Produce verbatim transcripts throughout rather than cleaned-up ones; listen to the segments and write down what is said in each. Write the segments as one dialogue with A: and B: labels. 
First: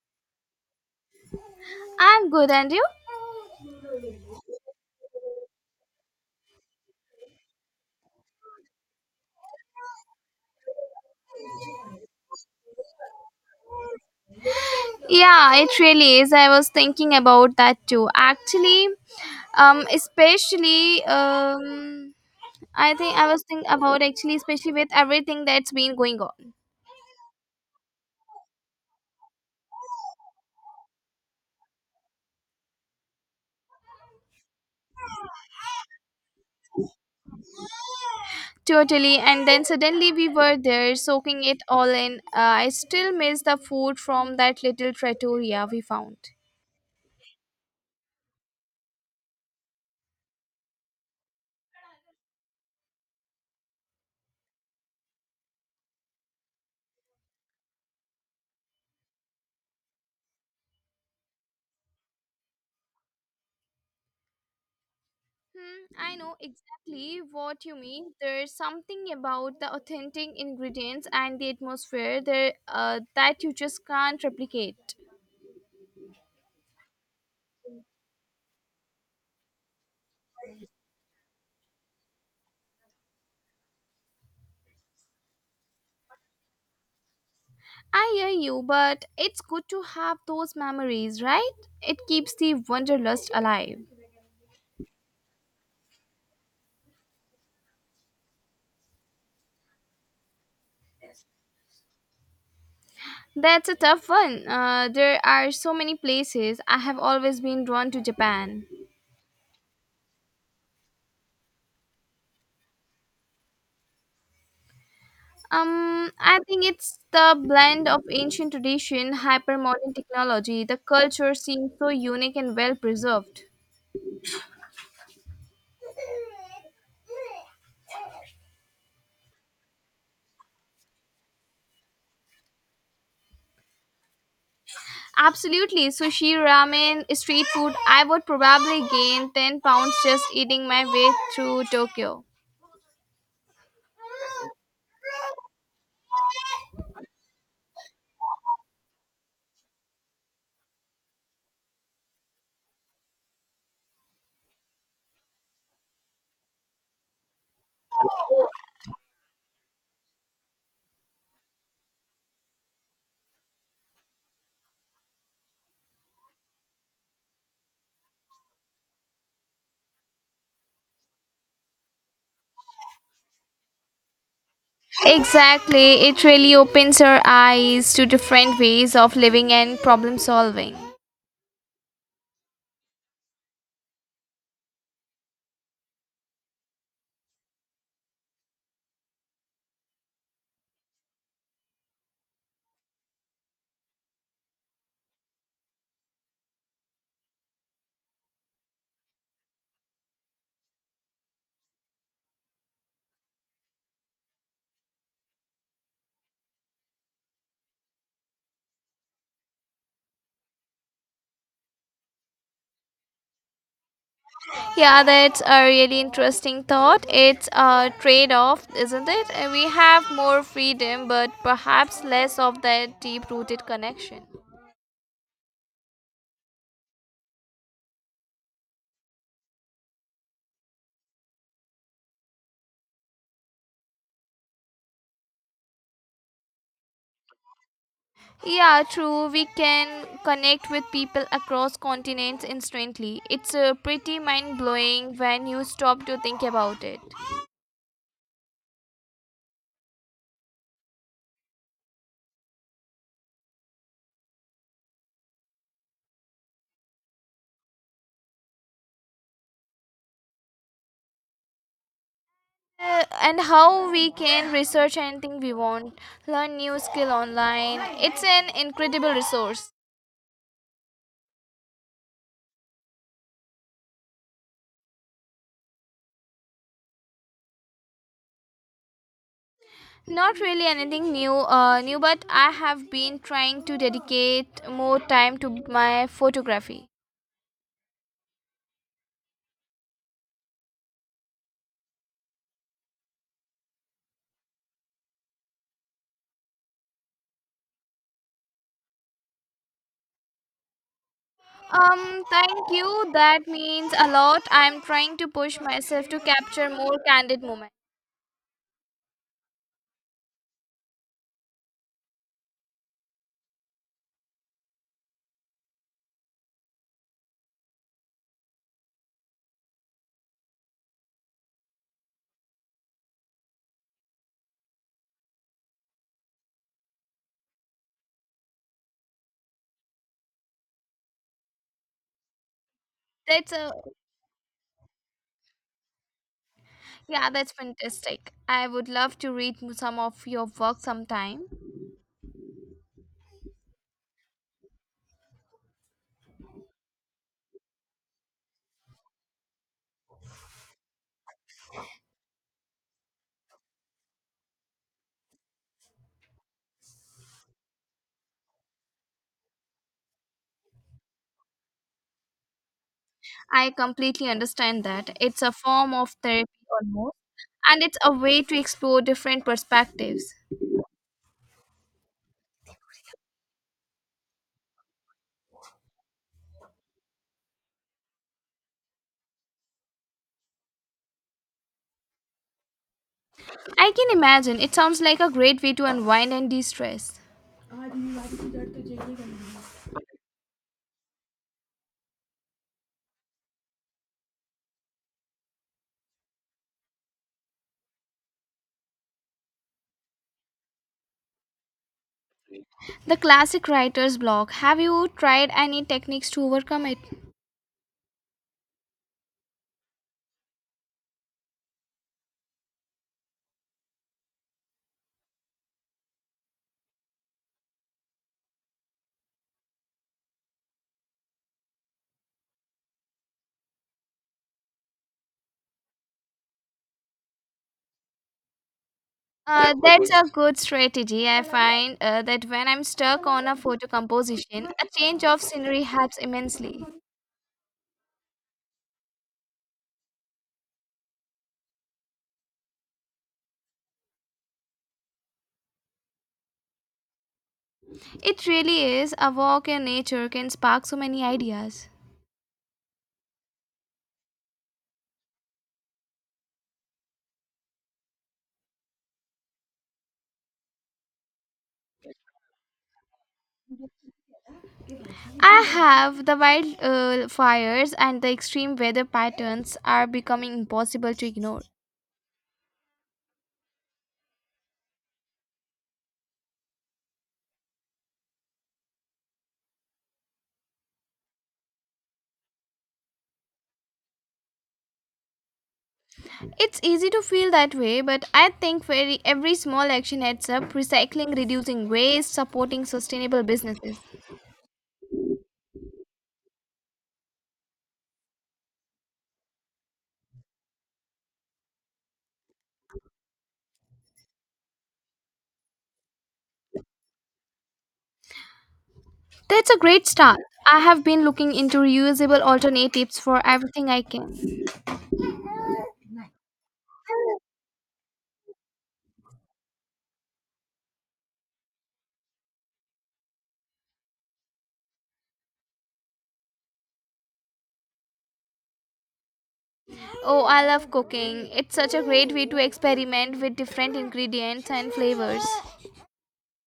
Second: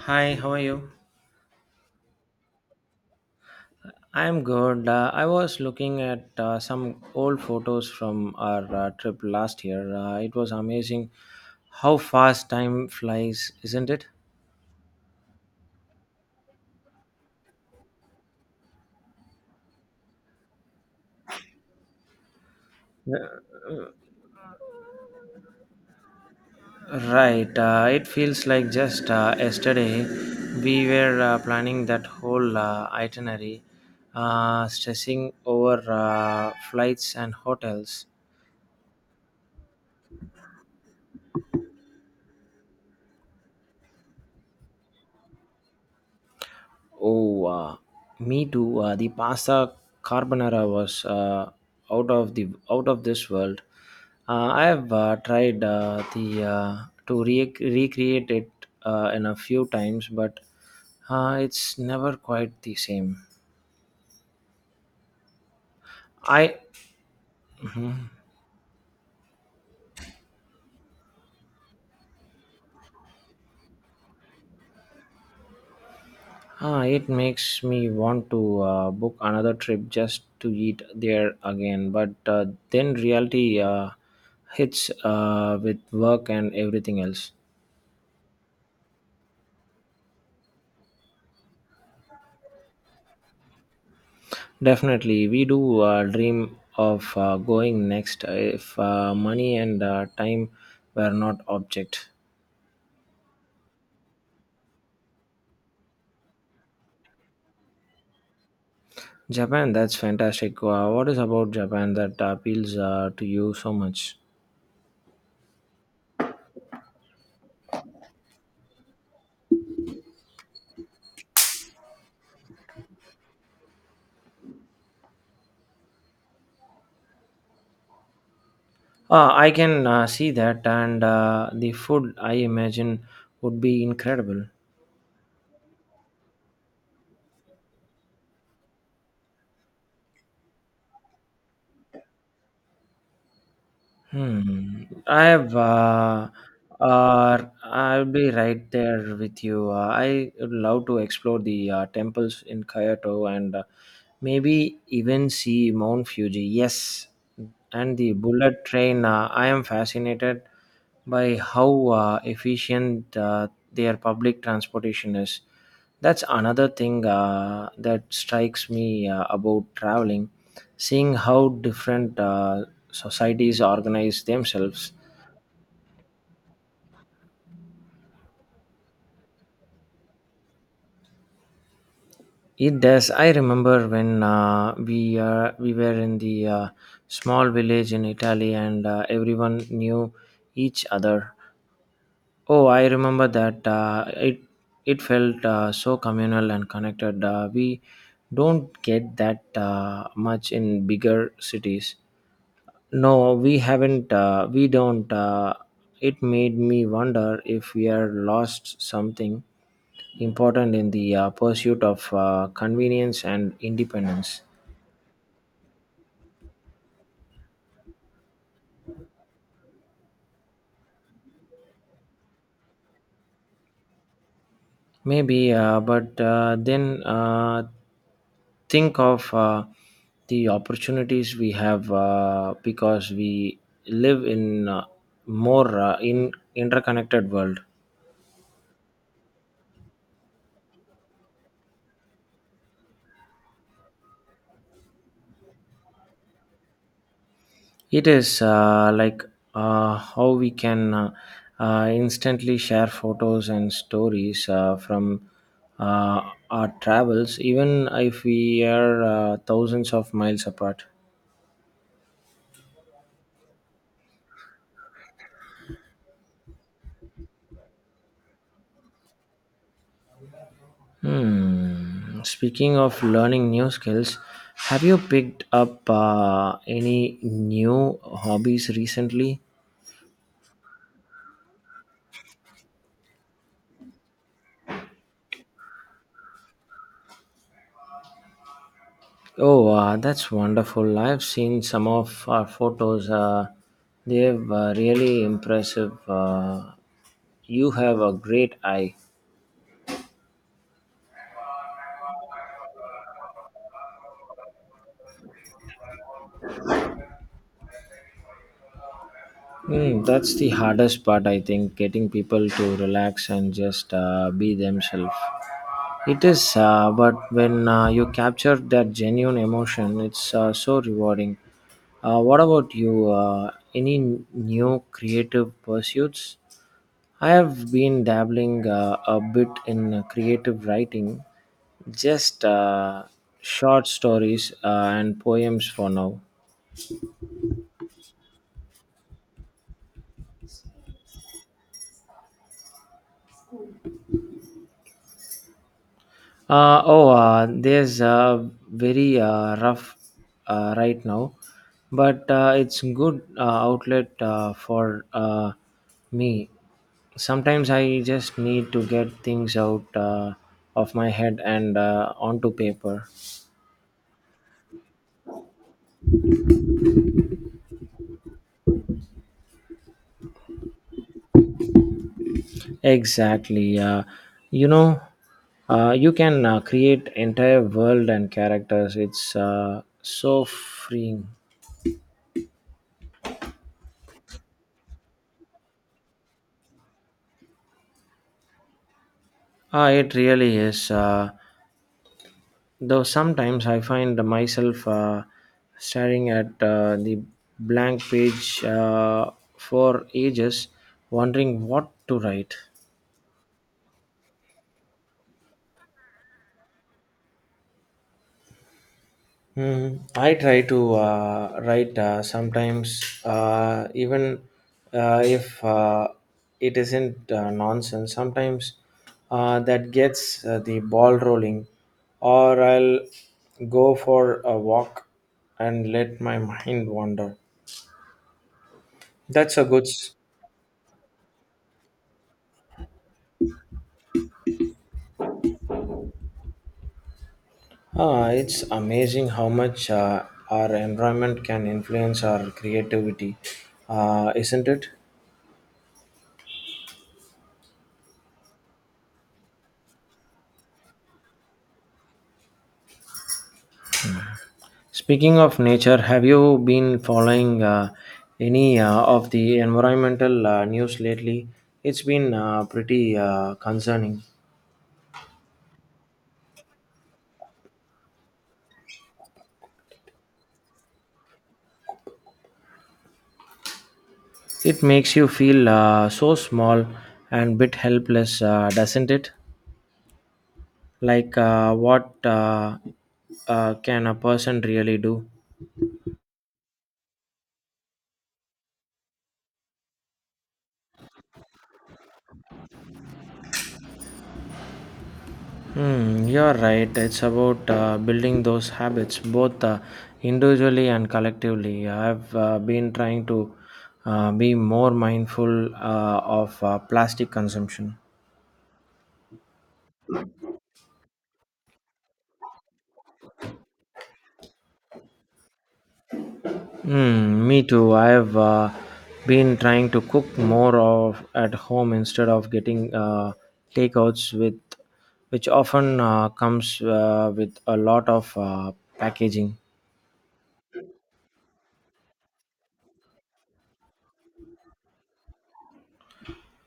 A: Hi, how are you?
B: I'm good, and you?
A: I'm good. Uh, I was looking at uh, some old photos from our uh, trip last year. Uh, it was amazing how fast time flies, isn't it?
B: Yeah, it really is. I was thinking about that too. Actually, um, especially, um, I think I was
A: Yeah.
B: thinking about actually, especially with everything that's been going on.
A: Right. Uh, it feels like just uh, yesterday we were uh, planning that whole uh, itinerary, uh, stressing over uh, flights and hotels.
B: Totally, and then suddenly we were there soaking it all in. Uh, I still miss the food from that little trattoria we found.
A: Oh, uh, me too. Uh, the pasta carbonara was uh, out of the out of this world. Uh, I have uh, tried uh, the uh, to re- recreate it uh, in a few times, but uh, it's never quite the same.
B: Hmm, I know
A: I
B: exactly what you mean. There's something about the authentic ingredients and the atmosphere there uh, that you just can't replicate.
A: uh, It makes me want to uh, book another trip just to eat there again, but uh, then reality uh, hits uh, with work and everything else.
B: I hear you, but it's good to have those memories, right? It keeps the wanderlust alive.
A: Definitely, we do uh, dream of uh, going next uh, if uh, money and uh, time were not object.
B: That's a tough one. Uh, there are so many places. I have always been drawn to Japan.
A: Japan, that's fantastic. Uh, what is about Japan that appeals uh, to you so much?
B: Um, I think it's the blend of ancient tradition, hyper modern technology. The culture seems so unique and well preserved.
A: Uh, I can uh, see that, and uh, the food I imagine would be incredible.
B: Absolutely. Sushi, ramen, street food. I would probably gain ten pounds just eating my way through Tokyo.
A: Hmm. I have. Uh, uh, I'll be right there with you. Uh, I would love to explore the uh, temples in Kyoto and uh, maybe even see Mount Fuji. Yes, and the bullet train. Uh, I am fascinated by how uh, efficient uh, their public transportation is. That's another thing uh, that strikes me uh, about traveling, seeing how different uh, societies organize themselves.
B: Exactly. It really opens our eyes to different ways of living and problem solving.
A: It does. I remember when uh, we uh, we were in the uh, small village in Italy, and uh, everyone knew each other. Oh, I remember that uh, it it felt uh, so communal and connected. Uh, we don't get that uh, much in bigger cities. No, we haven't. Uh, we don't. Uh, it made me wonder if we are lost something important in the uh, pursuit of uh, convenience and independence.
B: Yeah, that's a really interesting thought. It's a trade off, isn't it? Uh, We have more freedom, but perhaps less of that deep rooted connection.
A: Maybe, uh, but uh, then uh, think of uh, the opportunities we have uh, because we live in uh more uh, in interconnected world.
B: Yeah, true. We can connect with people across continents instantly. It's uh, pretty mind blowing when you stop to think about it.
A: It is uh, like uh, how we can uh, uh, instantly share photos and stories uh, from uh, our travels, even if we are uh, thousands of miles apart.
B: Uh, and how we can research anything we want, learn new skill online. It's an incredible resource.
A: Hmm. Speaking of learning new skills, have you picked up uh, any new hobbies recently?
B: Not really anything new, uh, new, but I have been trying to dedicate more time to my photography.
A: Oh, uh, that's wonderful. I've seen some of our photos. Uh, they've uh, really impressive. Uh, you have a great eye.
B: Um, thank you. That means a lot. I'm trying to push myself to capture more candid moments.
A: Hmm, that's the hardest part, I think, getting people to relax and just uh, be themselves. It is, uh, but when uh, you capture that genuine emotion, it's uh, so rewarding. Uh, what about you? Uh, any new creative pursuits? I have been dabbling uh, a bit in uh, creative writing, just uh,
B: That's a
A: short stories uh, and poems for now.
B: Yeah, that's fantastic. I would love to read some of your work sometime.
A: Uh, oh, uh, there's uh, very uh, rough uh, right now, but uh, it's good uh, outlet uh, for uh, me. Sometimes I just need to get things out uh, of my head and uh, onto paper.
B: I completely understand that. It's a form of therapy almost, and it's a way to explore different perspectives.
A: Exactly. Uh, you know, uh, you can uh, create entire world and characters. It's uh, so freeing.
B: I can imagine. It sounds like a great way to unwind and de-stress.
A: Ah, it really is. Uh, though sometimes I find myself uh, staring at uh, the blank page uh, for ages, wondering what to write.
B: The classic writer's block. Have you tried any techniques to overcome it?
A: Hmm. I try to uh, write uh, sometimes, uh, even uh, if uh, it isn't uh, nonsense. Sometimes uh, that gets uh, the ball rolling, or I'll go for a walk and let my mind wander. That's a
B: Uh,
A: good.
B: that's
A: S-
B: a good strategy. I find uh, that when I'm stuck on a photo composition, a change of scenery helps immensely.
A: Ah, it's amazing how much uh, our environment can influence our creativity, uh, isn't it?
B: It really is. A walk in nature can spark so many ideas.
A: Speaking of nature, have you been following uh, any uh, of the environmental uh, news lately? It's been uh, pretty uh, concerning.
B: I have the wild uh, fires and the extreme weather patterns are becoming impossible to ignore.
A: It makes you feel uh, so small and bit helpless, uh, doesn't it? Like uh, what uh, uh, can a person really do?
B: It's easy to feel that way, but I think very, every small action adds up recycling, reducing waste, supporting sustainable businesses.
A: Hmm, you're right. It's about uh, building those habits, both uh, individually and collectively. I've uh, been trying to uh, be more mindful uh, of uh, plastic consumption.
B: That's a great start. I have been looking into reusable alternatives for everything I can.
A: Hmm, me too. I've uh, been trying to cook more of at home instead of getting uh, takeouts, with which often uh, comes uh, with a lot of uh, packaging.
B: Oh, I love cooking. It's such a great way to experiment with different ingredients and flavors.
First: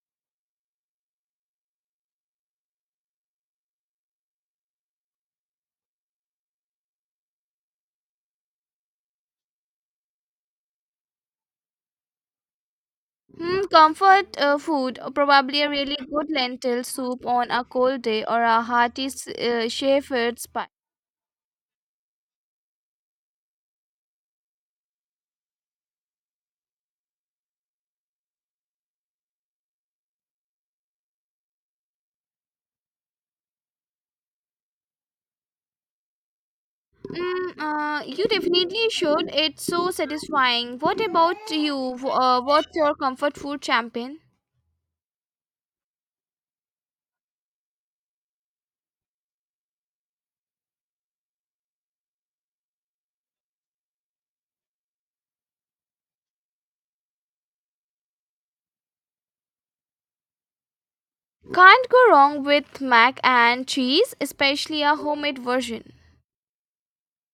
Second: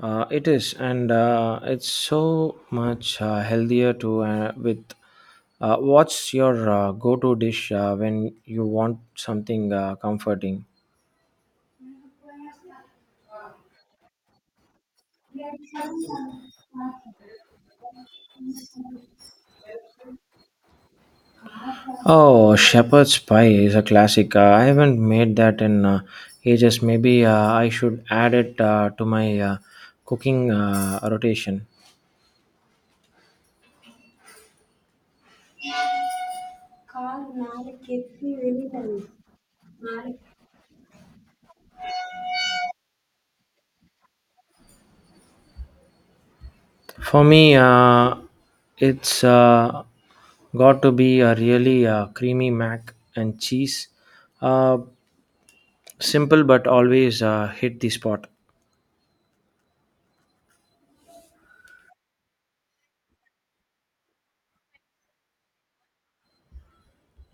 A: Uh, it is, and uh, it's so much uh, healthier to uh, with. Uh, what's your uh, go-to dish uh, when you want something uh, comforting?
B: Hmm, comfort uh, food, uh, probably a really good lentil soup on a cold day or a hearty s- uh, shepherd's pie.
A: Oh, shepherd's pie is a classic. Uh, I haven't made that in uh, ages. Maybe uh, I should add it uh, to my uh, cooking uh, rotation.
B: Mm, uh, you definitely should. It's so satisfying. What about you? W- Uh, what's your comfort food champion?
A: For me, uh, it's uh, got to be a really uh, creamy mac and cheese. Uh, Simple but always uh, hit the spot.
B: Can't go wrong with mac and cheese, especially a homemade version.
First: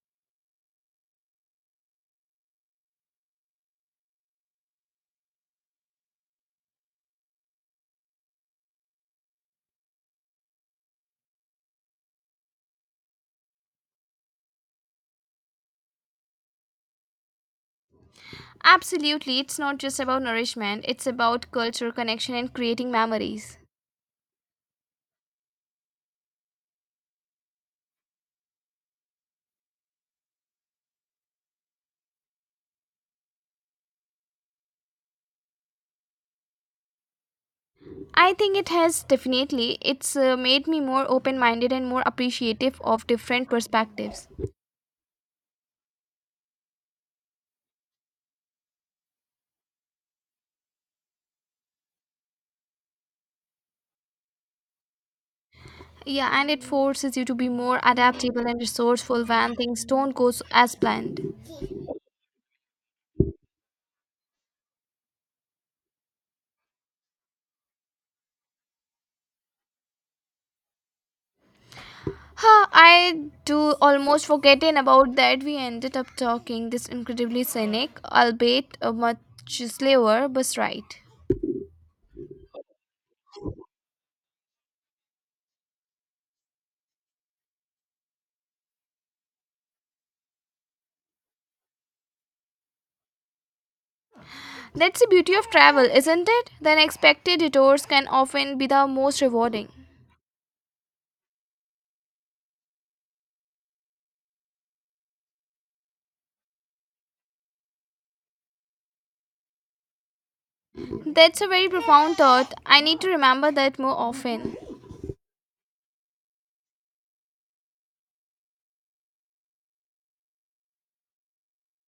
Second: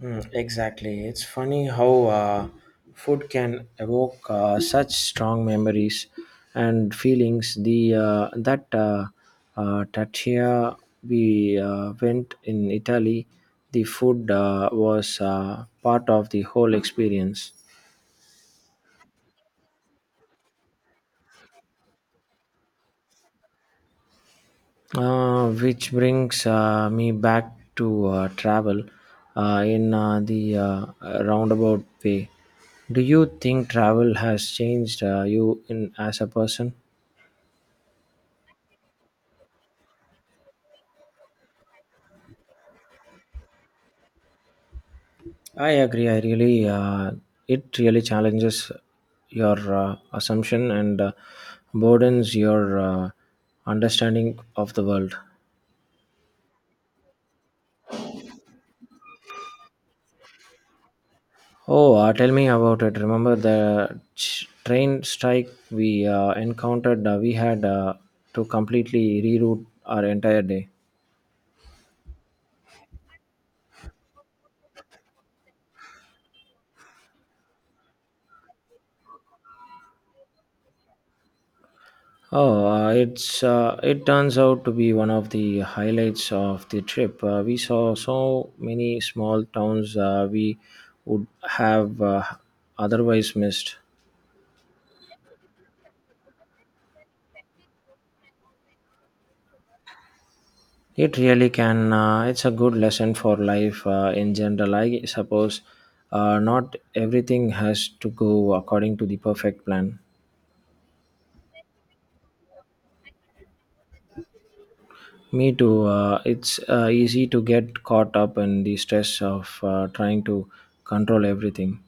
A: Mm, exactly. It's funny how uh, food can evoke uh, such strong memories and feelings. The uh, that uh, uh, Tatya we uh, went in Italy, the food uh, was uh, part of the whole experience.
B: Absolutely, it's not just about nourishment, it's about culture, connection, and creating memories.
A: Uh, which brings uh, me back to uh, travel uh, in uh, the uh, roundabout way. Do you think travel has changed uh, you in as a person?
B: I think it has definitely. It's uh, made me more open minded and more appreciative of different perspectives.
A: I agree. I really uh, It really challenges your uh, assumption and uh, broadens your uh, understanding of the world.
B: Yeah, and it forces you to be more adaptable and resourceful when things don't go s- as planned.
A: Oh, uh, tell me about it. Remember the ch- train strike we uh, encountered? Uh, we had uh, to completely reroute our entire day.
B: Huh, I do almost forgetting about that we ended up talking this incredibly scenic, albeit a much slower bus ride.
A: Oh, uh, it's uh, it turns out to be one of the highlights of the trip. Uh, we saw so many small towns uh, we would have uh, otherwise missed.
B: That's the beauty of travel, isn't it? The unexpected detours can often be the most rewarding.
A: It really can. Uh, it's a good lesson for life uh, in general. I suppose uh, not everything has to go according to the perfect plan.
B: That's a very profound thought. I need to remember that more often.
A: Me too. Uh, it's uh, easy to get caught up in the stress of uh, trying to control everything.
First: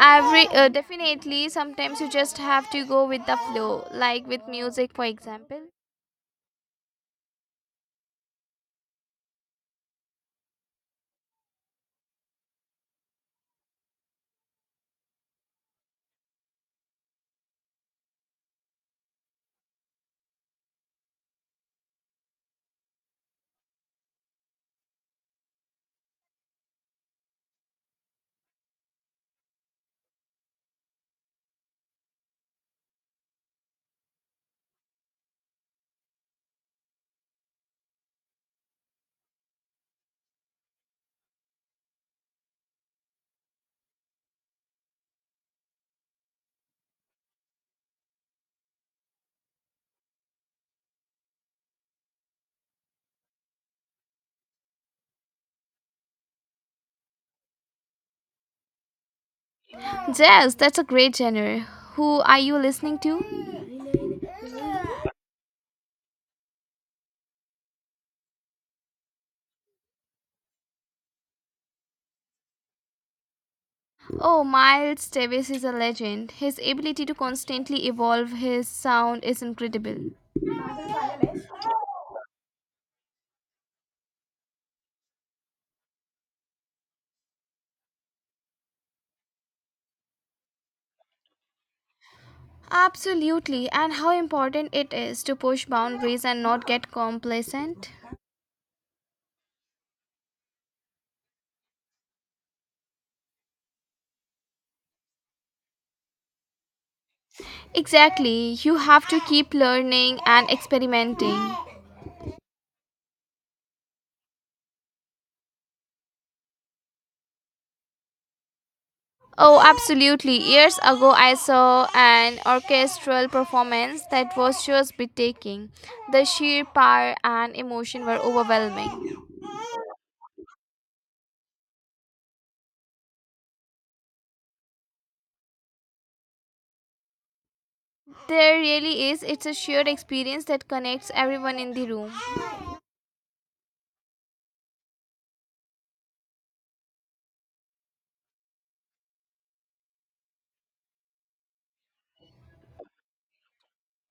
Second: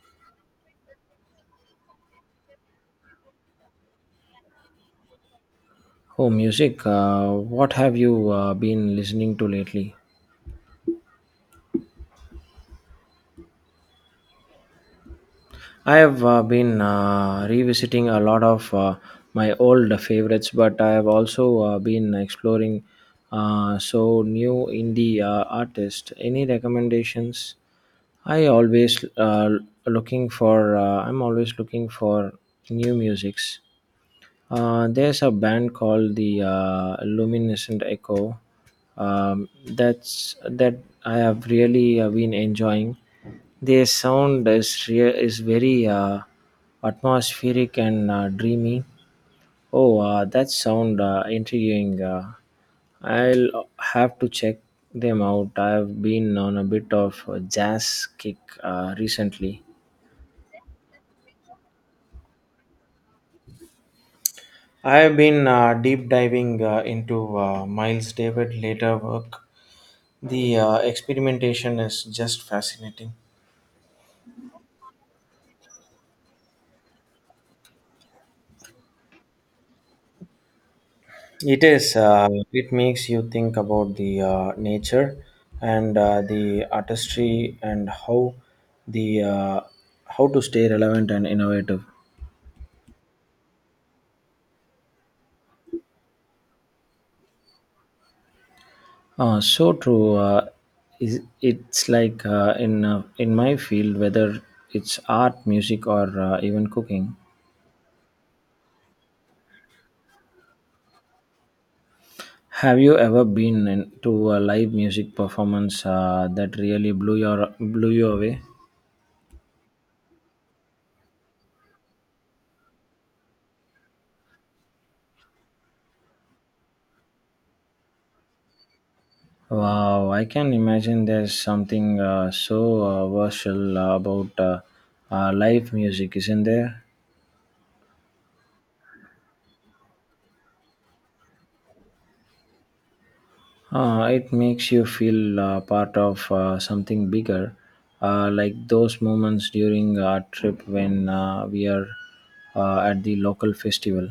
B: Every uh, Definitely, sometimes you just have to go with the flow, like with music, for example.
A: Oh, music. Uh, what have you uh, been listening to lately? I have uh, been uh, revisiting a lot of uh, my old favorites, but I have also uh, been exploring uh, so new indie uh, artists. Any recommendations? I always uh, looking for. Uh, I'm always looking for new musics. Uh, there's a band called the uh, Luminescent Echo. Um, that's that I have really uh, been enjoying. Their sound is rea- is very uh, atmospheric and uh, dreamy. Oh, uh, that sound uh, intriguing. Uh, I'll have to check them out. I've been on a bit of a jazz kick uh, recently.
B: Jazz, that's a great genre. Who are you listening to?
A: I have been uh, deep diving uh, into uh, Miles David later work. The uh, experimentation is just fascinating.
B: Oh, Miles Davis is a legend. His ability to constantly evolve his sound is incredible.
A: It is. Uh, it makes you think about the uh, nature and uh, the artistry and how the uh, how to stay relevant and innovative.
B: Absolutely, and how important it is to push boundaries and not get complacent.
A: Uh, so true. Uh, is it's like uh, in uh, in my field, whether it's art, music, or uh, even cooking.
B: Exactly, you have to keep learning and experimenting.
A: Have you ever been in- to a live music performance uh, that really blew your blew you away?
B: Oh, absolutely. Years ago, I saw an orchestral performance that was just breathtaking. The sheer power and emotion were overwhelming.
A: Wow, I can imagine there's something uh, so uh, versatile about uh, uh, live music, isn't there?
B: There really is. It's a shared experience that connects everyone in the room.
A: Uh, it makes you feel uh, part of uh, something bigger, uh, like those moments during our trip when uh, we are uh, at the local festival.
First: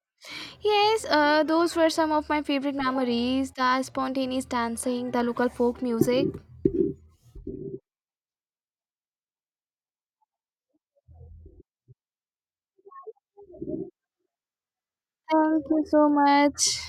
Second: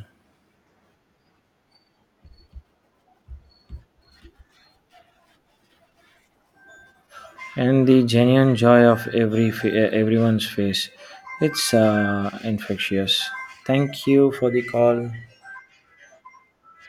B: Yes, uh, those were some of my favorite memories the spontaneous dancing, the local folk music.
A: And the genuine joy of every fa- everyone's face, it's uh, infectious. Thank you for the call.
B: Thank you so much.